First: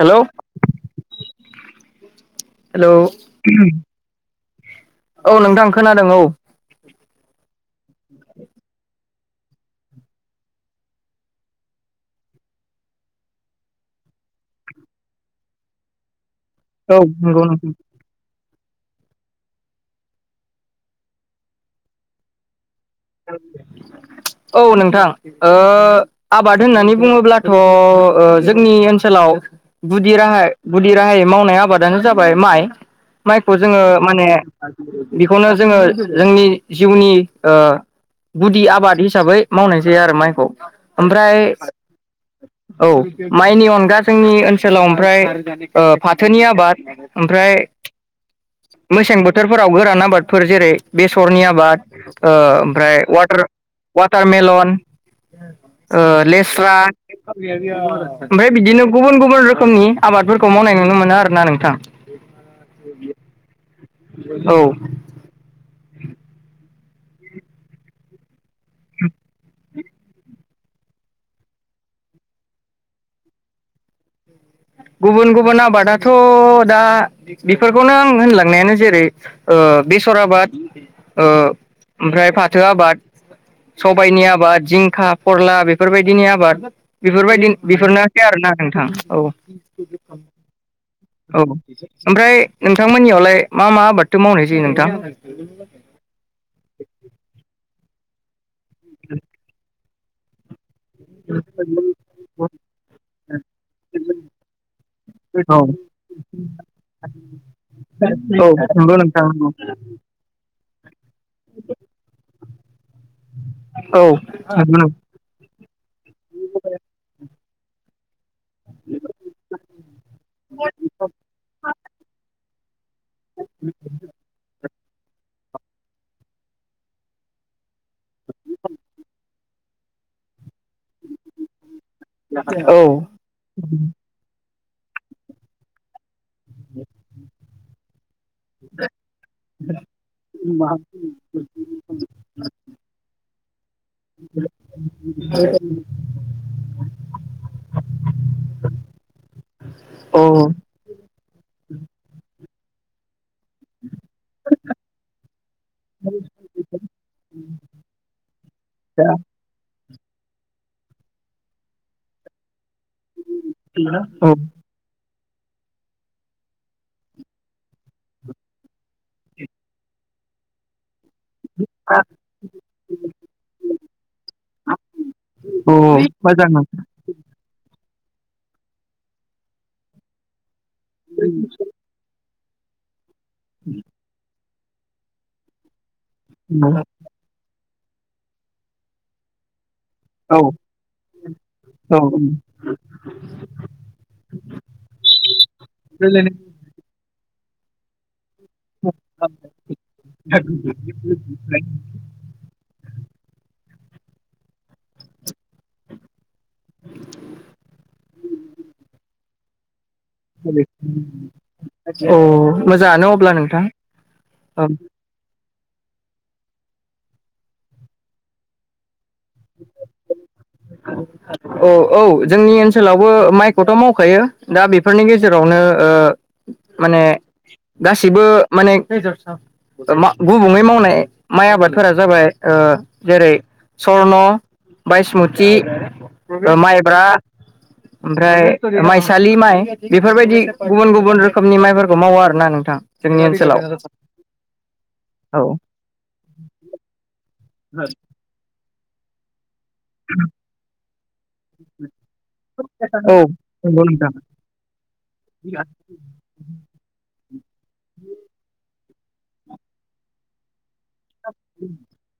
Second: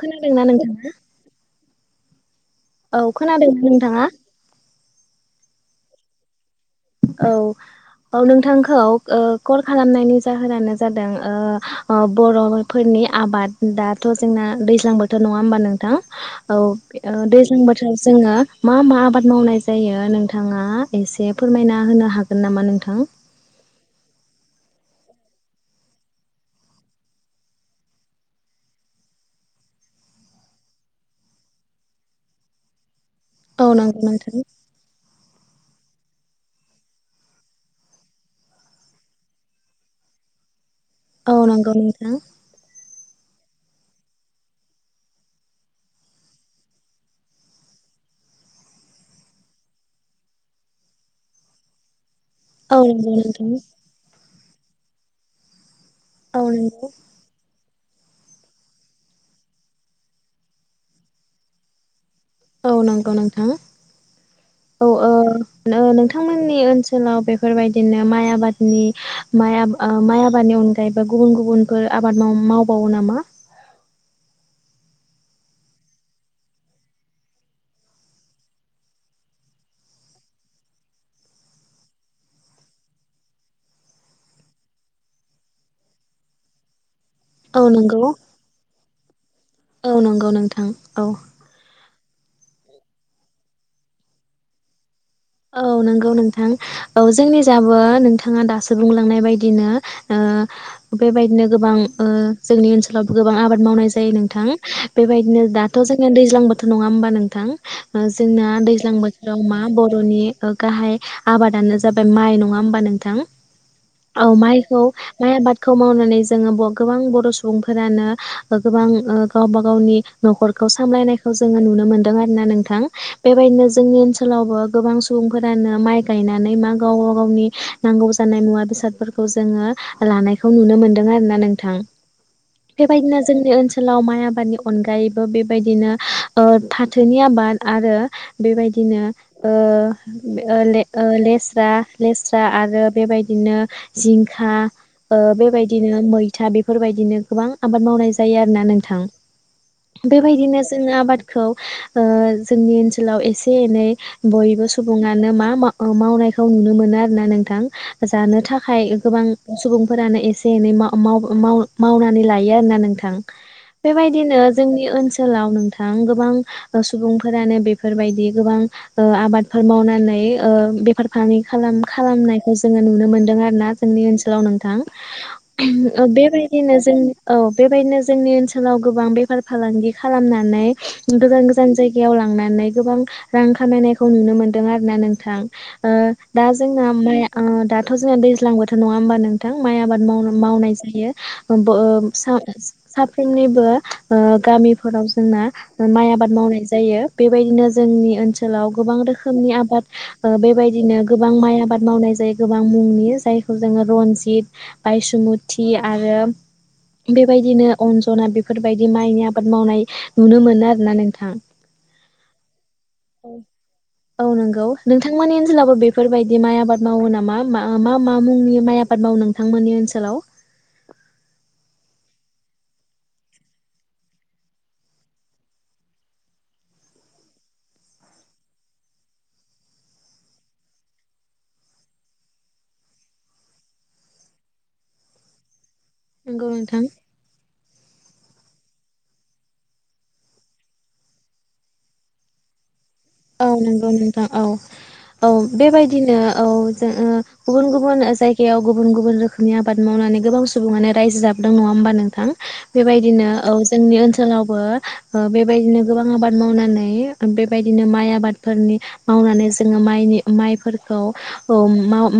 Hello खोनादोंना नोंथाङा hello औ खोनादोंना नोंथाङा औ नोंथां खोनादों औ। औ। औ नोंथांखौ ओ कल खालामनायनि जाहोनानो जादों ओ बर'फोरनि। आबाद दाथ' जोंना दैज्लां बोथोर नङा होमबा नोंथां। औ नंगौ दैज्लां नोंथां बोथोराव जोङो मा मा आबाद मावनाय जायो नोंथाङा एसे। फोरमायना होनो हागोन नामा नोंथां। [unintelligible] औ नोंथां आबाद ओ होननानै बुङोब्लाथ' जोंनि ओनसोलाव। गुदि राहाय गुदि राहायै मावनाय आबादानो जाबाय माइ। माइखौ औ जोङो नंगौ माने नोंथां बेखौनो जोङो जोंनि जिउनि ओ। गुदि आबाद हिसाबै मावनाय जाया आरो माइखौ। औ ओमफ्राय नंगौ नोंथां औ। माइनि अनगा जोंनि ओनसोलाव ओमफ्राय ओ फाथोनि आबाद ओमफ्राय। मेसें बोथोरफोराव गोरान आबादफोर जेरै बेसरनि आबाद। औ ओमफ्राय नंगौ नोंथां वाटारमेलन औ लेस्रा। नंगौ ओमफ्राय बिदिनो गुबुन गुबुन रोखोमनि आबादफोरखौ मावनाय नुनो मोनो आरोना नोंथां। औ नंगौ नोंथां औ औ नोंथांमोननि। ओनसोलाव बेफोरबायदिनो माइ आबादनि । माइ आबादनि अनगायैबो गुबुन गुबुनफोर आबाद मावबावो नामा। गुबुन गुबुन आबादाथ दा बेफोरखौनो आं होनलांनायानो जेरै। बेसर आबाद ओमफ्राय फाथो आबाद। सबायाइनि आबाद जिंखा फोरला बेफोरबायदिनि आबाद। बेफोरबायदि औ नंगौ बेफोरनोसै आरोना नोंथां औ औ नंगौ नोंथां औ। ओमफ्राय नोंथांमोननियावलाय मा मा आबाद मावनाय जायो नोंथां। औ नंगौ नोंथां औ जोंनि थिंजायबो नोंथाङा दासो बुंलांनाय बायदिनो। [inaudible] बेबायदिनो गोबां जोंनि ओनसोलाव गोबां आबाद मावनाय जायो नोंथां बेबायदिनो औ दाथ जों। जोंङो दैज्लां बोथोर नङा होमबा नोंथां जोंना औ दैज्लां नंगौ नोंथां औ बोथोराव मा नंगौ बर'। गाहाय आबादानो जाबाय माइ नङा होमबा नोंथां। औ माइखौ माइ आबादखौ मावनानै जोंङो गोबां बर'। सुबुंफोरानो। गोबां गावबा गावनि नखरखौ सामलायनायखौ जोंङो नुनो मोनदों आरो ना नोंथां। बेबायदिनो जोंनि ओनसोलावबो। गोबां सुबुंफोरानो माइ गायनानै मा गाव गावनि नांगौ जानाय मुवा बेसादफोरखौ जोंङो। लानायखौ नुनो मोनदों आरोना नोंथां औ बेबायदिनो जोंनि ओनसोलाव माइ आबाद। अनगायैबो बेबायदिनो ओ फाथोनि आबाद आरो बेबायदिनो। ओ [inaudible] लेस्रा लेस्रा आरो बेबायदिनो जिंखा। ओ बेबायदिनो मैथा बेफोरबायदिनो गोबां आबाद मावनाय जायो आरो ना नोंथां। बेबायदिनो जोंङो आबादखौ ओ जोंनि ओनसोलाव एसे एनै बयबो सुबुङानो मा मावनायखौ नुनो मोनो आरोना नोंथां जानो थाखाय गोबां सुबुंफोरानो एसे एनै माव माव मावनानै लायो आरोना नोंथां थां औ बेबायदिनो जोंनि ओनसोल ओनसोलाव नोंथां गोबां सुबुंफोरानो बेफोरबायदि गोबां ओ आबादफोर मावनानै ओ बेफार फालांगि खालाम खालामनायखौ जोंङो नुनो मोनदों आरो ना जोंनि ओनसोलाव नोंथां मोजां बेबायदिनो जों औ बेबायदिनो जोंनि ओनसोलाव गोबां बेफार फालांगि खालामनानै गोजान गोजान जायगायाव लांनानै लांनानै गोबां रां खामायनायखौ नुनो मोनदों आरो ना नोंथां ओ दा नोंथां जोंना माइ दाथ जोंना दैज्लां बोथोर नङा होमबा नोंथां माइ आबाद माव औ मावनाय जायो बो औ साफ्रोमनिबो गामि गामिफोराव जोंना माय आबाद मावनाय जायो बेबायदिनो जोंनि ओनसो ओनसोलाव गोबां रोखोमनि आबाद बेबायदिनो गोबां माइ आबाद मावनाय जायो गोबां मुंनि जायखौ जोंङो रनजित बायसमुति आरो बेबायदिनो अनजना बेफोरबायदि माइनि आबाद मावनाय नुनो मोनो आरोना औ मोजांआनो औ औ नंगौ नोंथां मोननि जेब्लाबो बेफोरबायदि माइ आबाद मावो नामा मा मा मुंनि माइ आबाद आबाद मावो नोंथांमोननि ओनसोलाव औ औ जोंनि ओनसोलावबो माइखौथ मावखायो दा बेफोरनि गेजेरावनो ओ माने गासिबो माने गुबैयै मावनाय माइ आबादफोरा जाबाय ओ जेरै सरन बायसमुति नंगौ नोंथां माइब्रा ओमफ्राय माइसालि माइ बेफोरबायदि गुबुन गुबुन रोखोमनि माइफोरखौ मावो आरोना नोंथां जोंनि औ ओनसोलाव नंगौ नोंथां औ औ बेबायदिनो औ जो ओ गुबुन गुबुन जायगायाव गुबुन गुबुन रोखोमनि आबाद मावनानै गोबां सुबङानो रायजो जाबो दों नङा हबा नोंथां बेबायदिनो औ नंगौ जोंनि नोंथां ओनसोलावबो बेबायदिनो गोबां आबाद मावनानै बेबायदिनो माइ आबादफोरनि मावनानै जोङो माइनि माइफोर रखौ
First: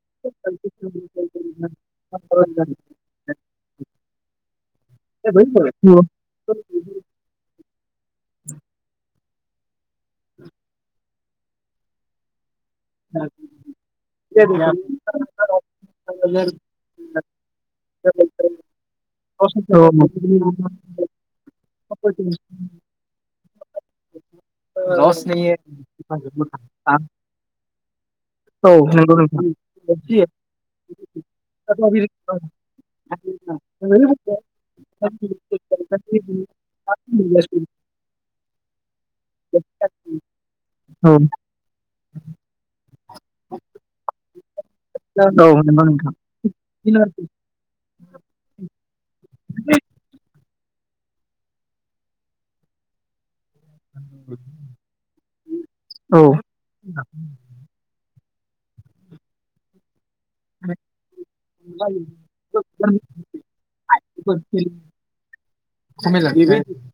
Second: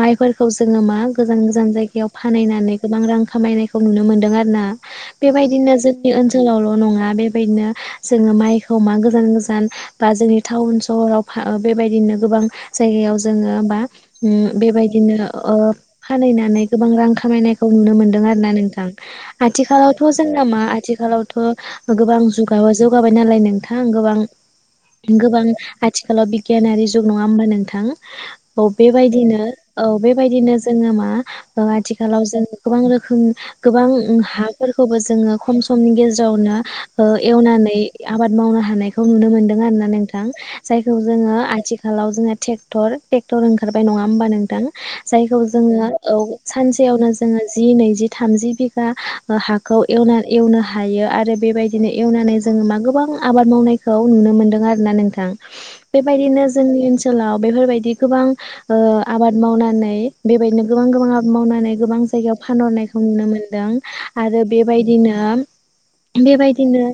माइफोरखौ जोङो मा गोजान गोजान जायगायाव फाननानै गोबां रां खामायनाय खौ नुनोमोनदों आरोना बेबायदिनो जोंनि ओनोलावल' नङा बेबायदिनो जोंङो माइ खौ मा गोजान गोजान बा जोंनि टाउन सहराव बेबायदिनो गोबां जायगायाव जोङो बा उम बेबायदिनो ओ फानहनानै गोबां रां खामायनायखौ नुनो मोनदों आरोना नोंथां आथिखालावथ' जोंना मा आथिखालावथ' गोबां जुगाव जौगाबाय नालाय नोंथां गोबां गोबां आथिखालाव बिगियानारि जुग नङा होमबा नोंथां औ बेबायदिनो औ बेबायदिनो जोङो मा ओ आथिखालाव जोङो गोबां रोखोम गोबां हाफोरखौबो जोङो खम समनि गेजेरावनो ओ एवनानै आबाद मावनो हानायखौ नुनो मोनदों आरोना नों नोंथां जायखौ औ जोङो आथिखालाव जोंङो टेक ट्रेक्टर ओंखारबाय नङा होमबा नों जायखौ नंगौ जोङो नोंथां औ सानसेयावनो जोङो जि नैजि थामजि बिघा हाखौ एवना एवनो हायो आरो बेबायदिनो एवनानै जोङो मा गोबां आबाद मावनायखौ नुनो मोन्दों आरो थां औ बेबायदिनो जोंनि ओनसोलाव बेफोरबायदि गोबां ओ आबाद मावनानै बेबायदिनो गोबां गोबां आबाद मावनानै गोबां जायगायाव फानहरनायखौ नुनो मोनदों आरो बेबायदिनो बेबायदिनो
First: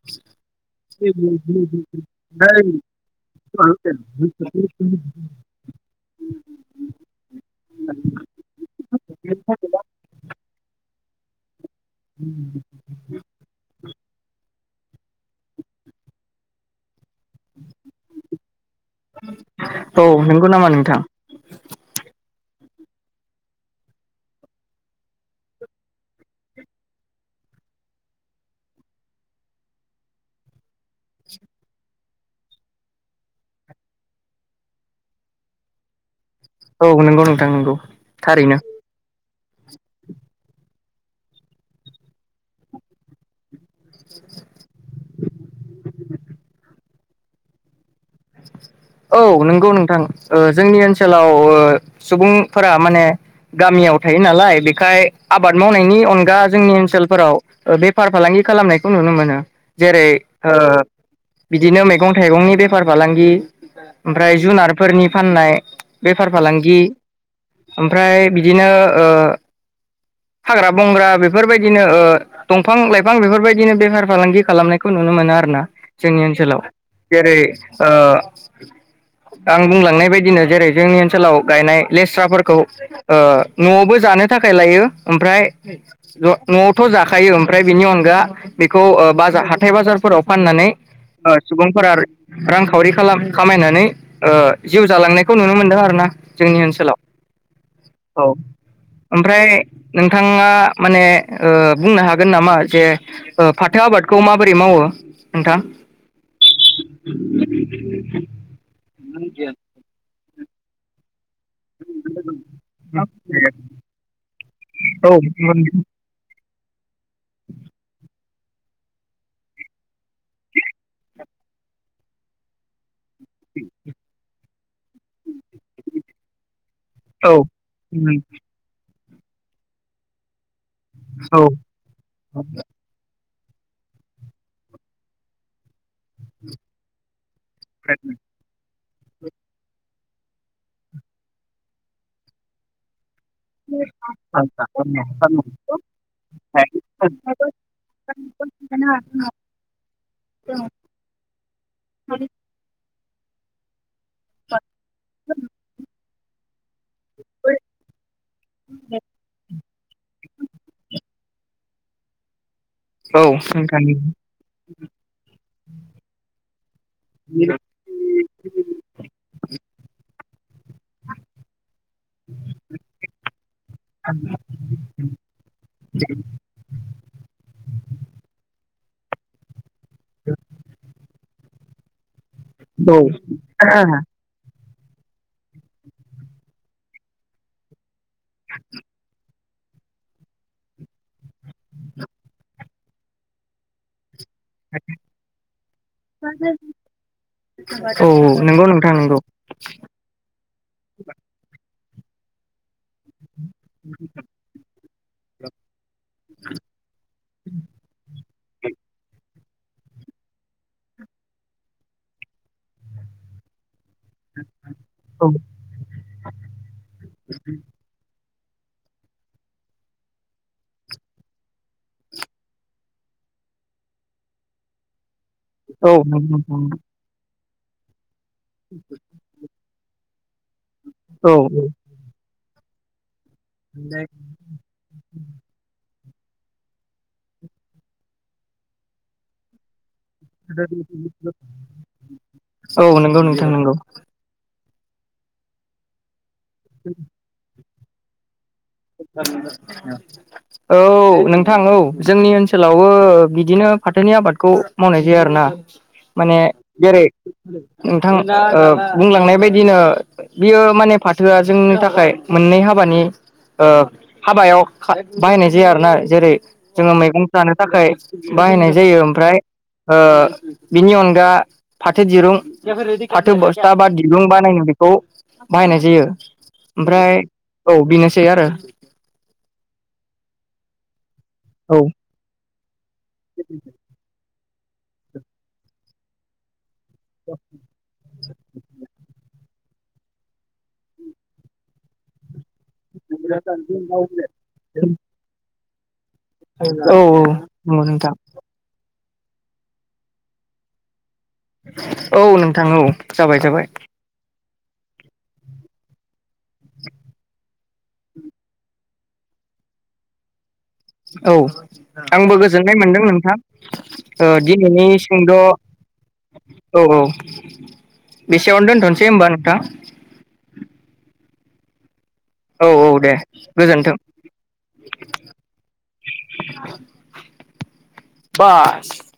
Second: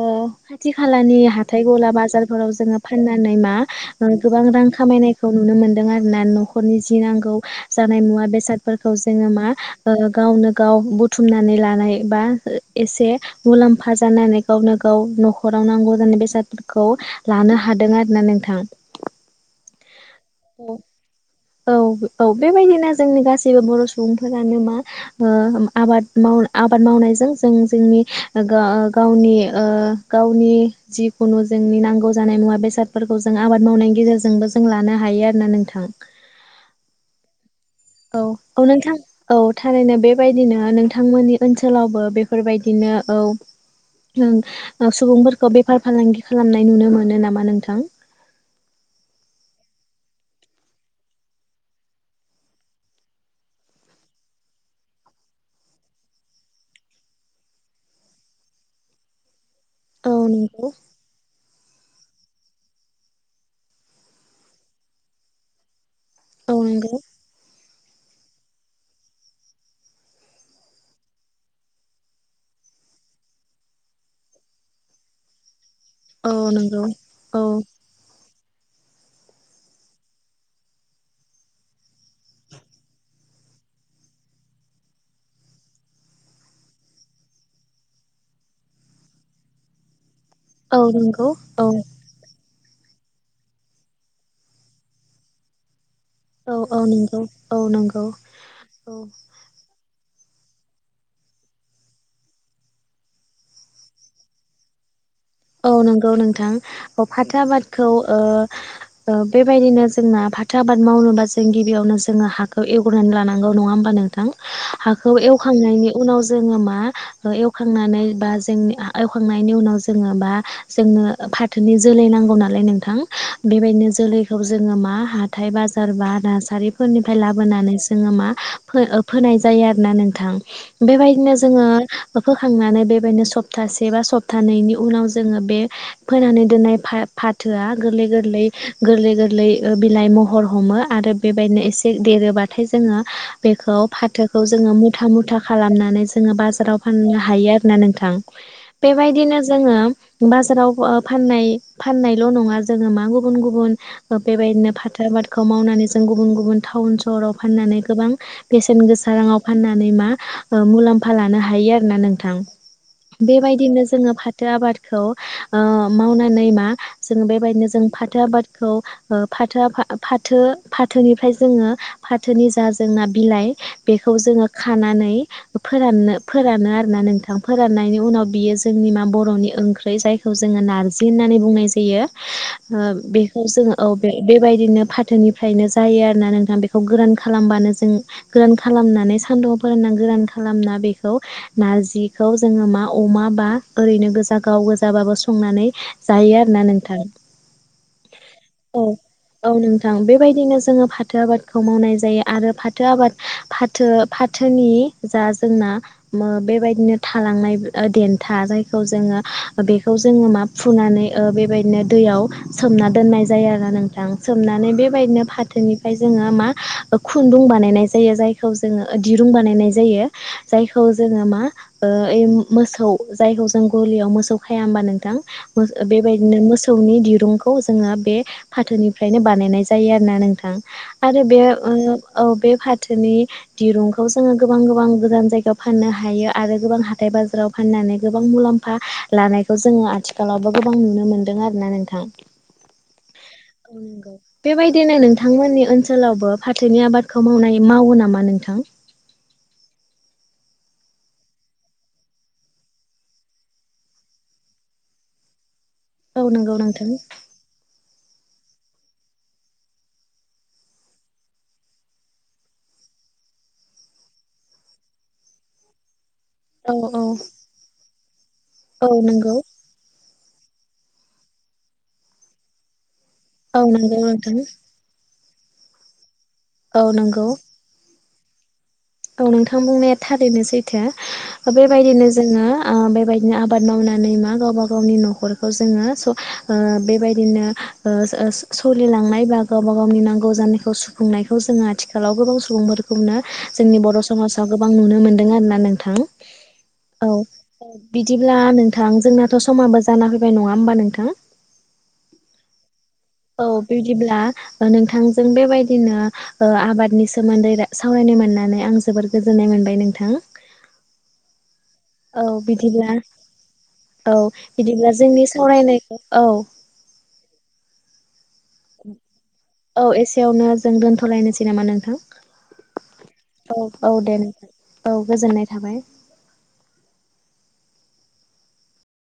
ओ खाथि खालानि हाथाय गला बाजार फोराव जोङो फाननानै मा गोबां रां खामायनायखौ नुनो मोनदों आरोना न'खरनि जि नांगौ जानाय मुवा बेसादफोरखौ जोंनो मा ओ गावनो गाव बुथुमनानै लानाय बा एसे मुलाम्फा जानानै गावनो गाव न'खराव नांगौ जानाय बेसादफोरखौ। लानो हादों आरो ना नोंथां। औ नंगौ नोंथां औ नंगौ नामा नोंथां औ-औ-औ। बेबायदिनो जोंनि गासैबो बर' सुबुंफोरानो मा ओ आबाद माव आबाद मावनायजों। जों जोंनि ओ गा-गावनि ओ गावनि जिखुनु जोंनि नांगौ जानाय मुवा बेसादफोरखौ जों आबाद मावनायनि गेजेरजोंबो जों लानो हायो आरोना नोंथां। औ नोंगौ नोंथां नोंगौ। औ-औ नोंथां। औ थारैनो बेबायदिनो नोंथांमोननि ओनसोलावबो बेफोरबायदिनो औ। होम ओ सुबुंफोरखौ बेफार फालांगि खालामनाय नुनो मोनो नामा नोंथां? औ नंगौ नोंथां ओ जोंनि ओनसोलाव ओ सुबुंफोरा माने गामि याव थायो नालाय बेखाय आबाद मावनायनि अनगा जोंनि ओनसोलफोराव बेफार फालांगि खालामनायखौ नुनो मोनो औ जेरै- ओ नंगौ बिदिनो मैगं-थाइगंनि बे फार फालांगि ओफ्राय जुनारफोरनि फाननाय बेफार औ फालांगि। नंगौ ओमफ्राय बिदिनो ओ [unintelligible] हाग्रा-बंग्रा बेफोरबायदिनो ओ दंफां-लाइफां बेफोरबायदिनो बेफार फालांगि खालामनायखौ नुनो मोनो आरोना। जोंनि औ ओनसोलाव नंगौ जेरै औ ओ आं बुंलांनाय बायदिनो जेरै- जोंनि ओनसोलाव गायनाय। लेस्राफोरखौ ओ न'आवबो जानो थाखाय लायो ओमफ्राय ज न'आवथ' जाखायो ओमफ्राय बिनि अनगा। बेखौ ओ बाजार हाथथाय बाजारफोराव फाननानै औ नंगौ ओ औ सुबुंफोरा रांखावरि खालाम-खामायनानै ओ जिउ जालांनायखौ नुनो मोनदों आरोना। औ जोंनि औ ओनसोलाव नंगौ औ नंगौ औ औ ओमफ्राय नोंथाङा माने ओ बुंना हागोन नामा जे ओ फाथो आबादखौ माबोरै मावो? नोंथां? औ नंगौ नोंथां अप फाथो आबादखौ ओ-ओ बेबायदिनो जोंना फाथो आबाद मावनोबा जों जों गिबियावनो जोङो हाखौ एगरनानै लानांगौ नङा होमबा नोंथां? औ हाखौ एवखांनायनि उनाव जोङो मा आ ओ एवखांनानै बा जोंनि आ एखांनायनि उनाव जोङो बा जोङो ओ फाथोनि जोलै नांगौ नालाय नोंथां बेबायनो जोलैखौ जोङो मा हाथाइ बाजार बा नार्सारिफोरनिफ्राय लाबोनानै जोङो मा फो ओ फोनाय जायो आरोना नोंथां बेबायदिनो जोङो ओ फोखांनानै बेबायनो सब प्तासे बा सप्तानैैनि उनाव जोङो बे फोनानै दोननाय फा फाथोआ गोरलै-गोरलै। गोरलै-गोगलै ओ बिलाइ महर हमो आरो बेबायनो एसे देरोबाथाय जोङो बेखौ फाथोखौ जोङो मुथा-मुथा खालामनानै जोङो बाजाराव फाननो हायो आरोना नोंथां। बेबायदिनो जोङो बाजाराव ओ फाननाय फाननायल' नङा जोङो मा गुबुन-गुबुन। ओ बेबायदिनो फाथो आबादखौ मावनानै जों गुबुन-गुबुन टाउन सहराव फाननानै गोबां बेसेन गोस साराङाव फाननानै मा ओ मुलाम्फा लानो हायो आरो ना नोंथां। बेबायदिनो नोंथां जोङो फाथो आबाद ओ मावनानै मा जोङो बेबायनो जों फाथो आबादखौ ओ फाथो आफा फाथो-फाथोनिफ्राय जोङो फाथोनि जा जोंना बिलाइ बेखौ जोङो खानानै फोराननो फोरानो आरो ना। नोंथां फोराननायनि उनाव बियो जोंनि मा बर'नि ओंख्रै जायखौ जोङो नारजि होननानै बुंनाय जायो। ओ बेखौ जोङो औ बे-बेबायदनो। फाथोनिफ्रायनो जायो आरोना नोंथां बेखौ गोरान खालामबानो जों गोरान खालामनानै सानदुं फोरानना गोरान खालामना बेखौ नारजिखौ जोङो मा अमा बा ओरैनो गोजा गाव गोजाबाबो संनानै जायो आरोना नोंथां औ नंगौ । नोंथां नंगौ औ-औ नोंथां बेबायदिनो जोङो फाथो आबादखौ मावनाय जायो आरो फाथ थो आबाद फाथो फाथोनि जा जोंना मो बेबायदिनो थालांनाय ओ देन था जायखौ जोङो बेखौ जोङो मा फुनानै ओ बेबायनो दैयाव सोमना दोननाय जायो आरो नों थां सोमनानै औ बेबायनो फाथोनिफ्राय जोङो मा खुन्दुं बानायनाय जायो जाय खौ जोङो ओ दिरुं बानायनाय जायो जायखौ जोङो मा ओ एम मोसौ जाय खौ जों गलियाव मोसौ खाया होमबा नोंथां मोस ओ औ नंगौ बेबायदिनो नोंथां मोसौनि दिरुंखौ जोङो बे फाथोनिफ्रायनो बानायनाय जायो आरोना नोंथां आरो औ बे ओ औ बे फाथोनि दिरुंखौ जोङो गोबां-गोबां गोजान जायगायाव फाननो हा हायो आरो गोबां हाथाय बाजाराव फाननानै गोबां मुलाम्फा लानायखौ जोङो आथिखाल -खालाव गोबां नुनो मोनदों आरो ना नोंथां औ नंगौ । बेबायदिनो नोंथांमोननि ओनसोलावबो फाथोनि आबादखौ मावनाय मावो नामा नोंथां? [unintelligible] औ नोंथां औ जोंनि ओनसोलावो बिदिनो फाथोनि आबादखौ मावनाय जाया आरोना औ माने नंगौ नोंथां जेरै नोंथां [unintelligible] ओ बुंलांनाय बायदिनो बियो माने फाथोआ जोंनि थाखाय मोननै हाबानि ओ हाबायाव खा बायनाय जाया आरो ना । जेरै औ जोङो औ मैगं जानो थाखाय बाहायनाय औ जायो नंगौ ओमफ्राय ओ बिनि अनगा फाथो दिरुं फाथो औ बस्था बा नंगौ दिरुं नोंथां बा नायनो बेखौ बाहायनाय जायो औ ओमफ्राय नंगौ औ बेनोसै आरो । औ नोंथां बुंनाया थारैनो सैथो औ बेबायदिनो जोङो आ बे ना आबाद मावनानै मा गावबा गावनि न' खरौ जोङो स ओ बे बायदिनो ओस ओस सोलिलांनाय बा गावबा गावनि नांगौ जानायखौ सुफुंनायखौ जोङो आथिखालाव गोबाव सु सुबुंफोरखौनो जोंनि बर' समाजाव गोबां नुनो मोन्दों आरो ना नोंथां। औ बिदिब्ला नोंथां जोंनाथ' समाबो जाना फैबाय नङा होमबा नोंथां? औ नोंथां औ। जाबाय औ जाबाय बिदिब्ला ओ नोंथांजों बेबायदिनो ओ आबादनि सोमोन्दै सावरायनो मोननानै आं जोबोद गोजोननाय मोन मोनबाय नोंथां। औ। औ आंबो गोजोननाय बिदिब्ला मोनदों नोंथां औ ओ‌ दिनैनि बिदिब्ला जोंनि सुंद' औ सावरायनायखौ औ औ। बेसेयावनो दोनथ'नोसै होमबा नोंथां औ एसेयावनो जों दोनथ'लायनोसै नामा नोंथां? औ औ दे औ औ गोजोन्थों दे नोंथां औ गोजोननाय थाबाय। बास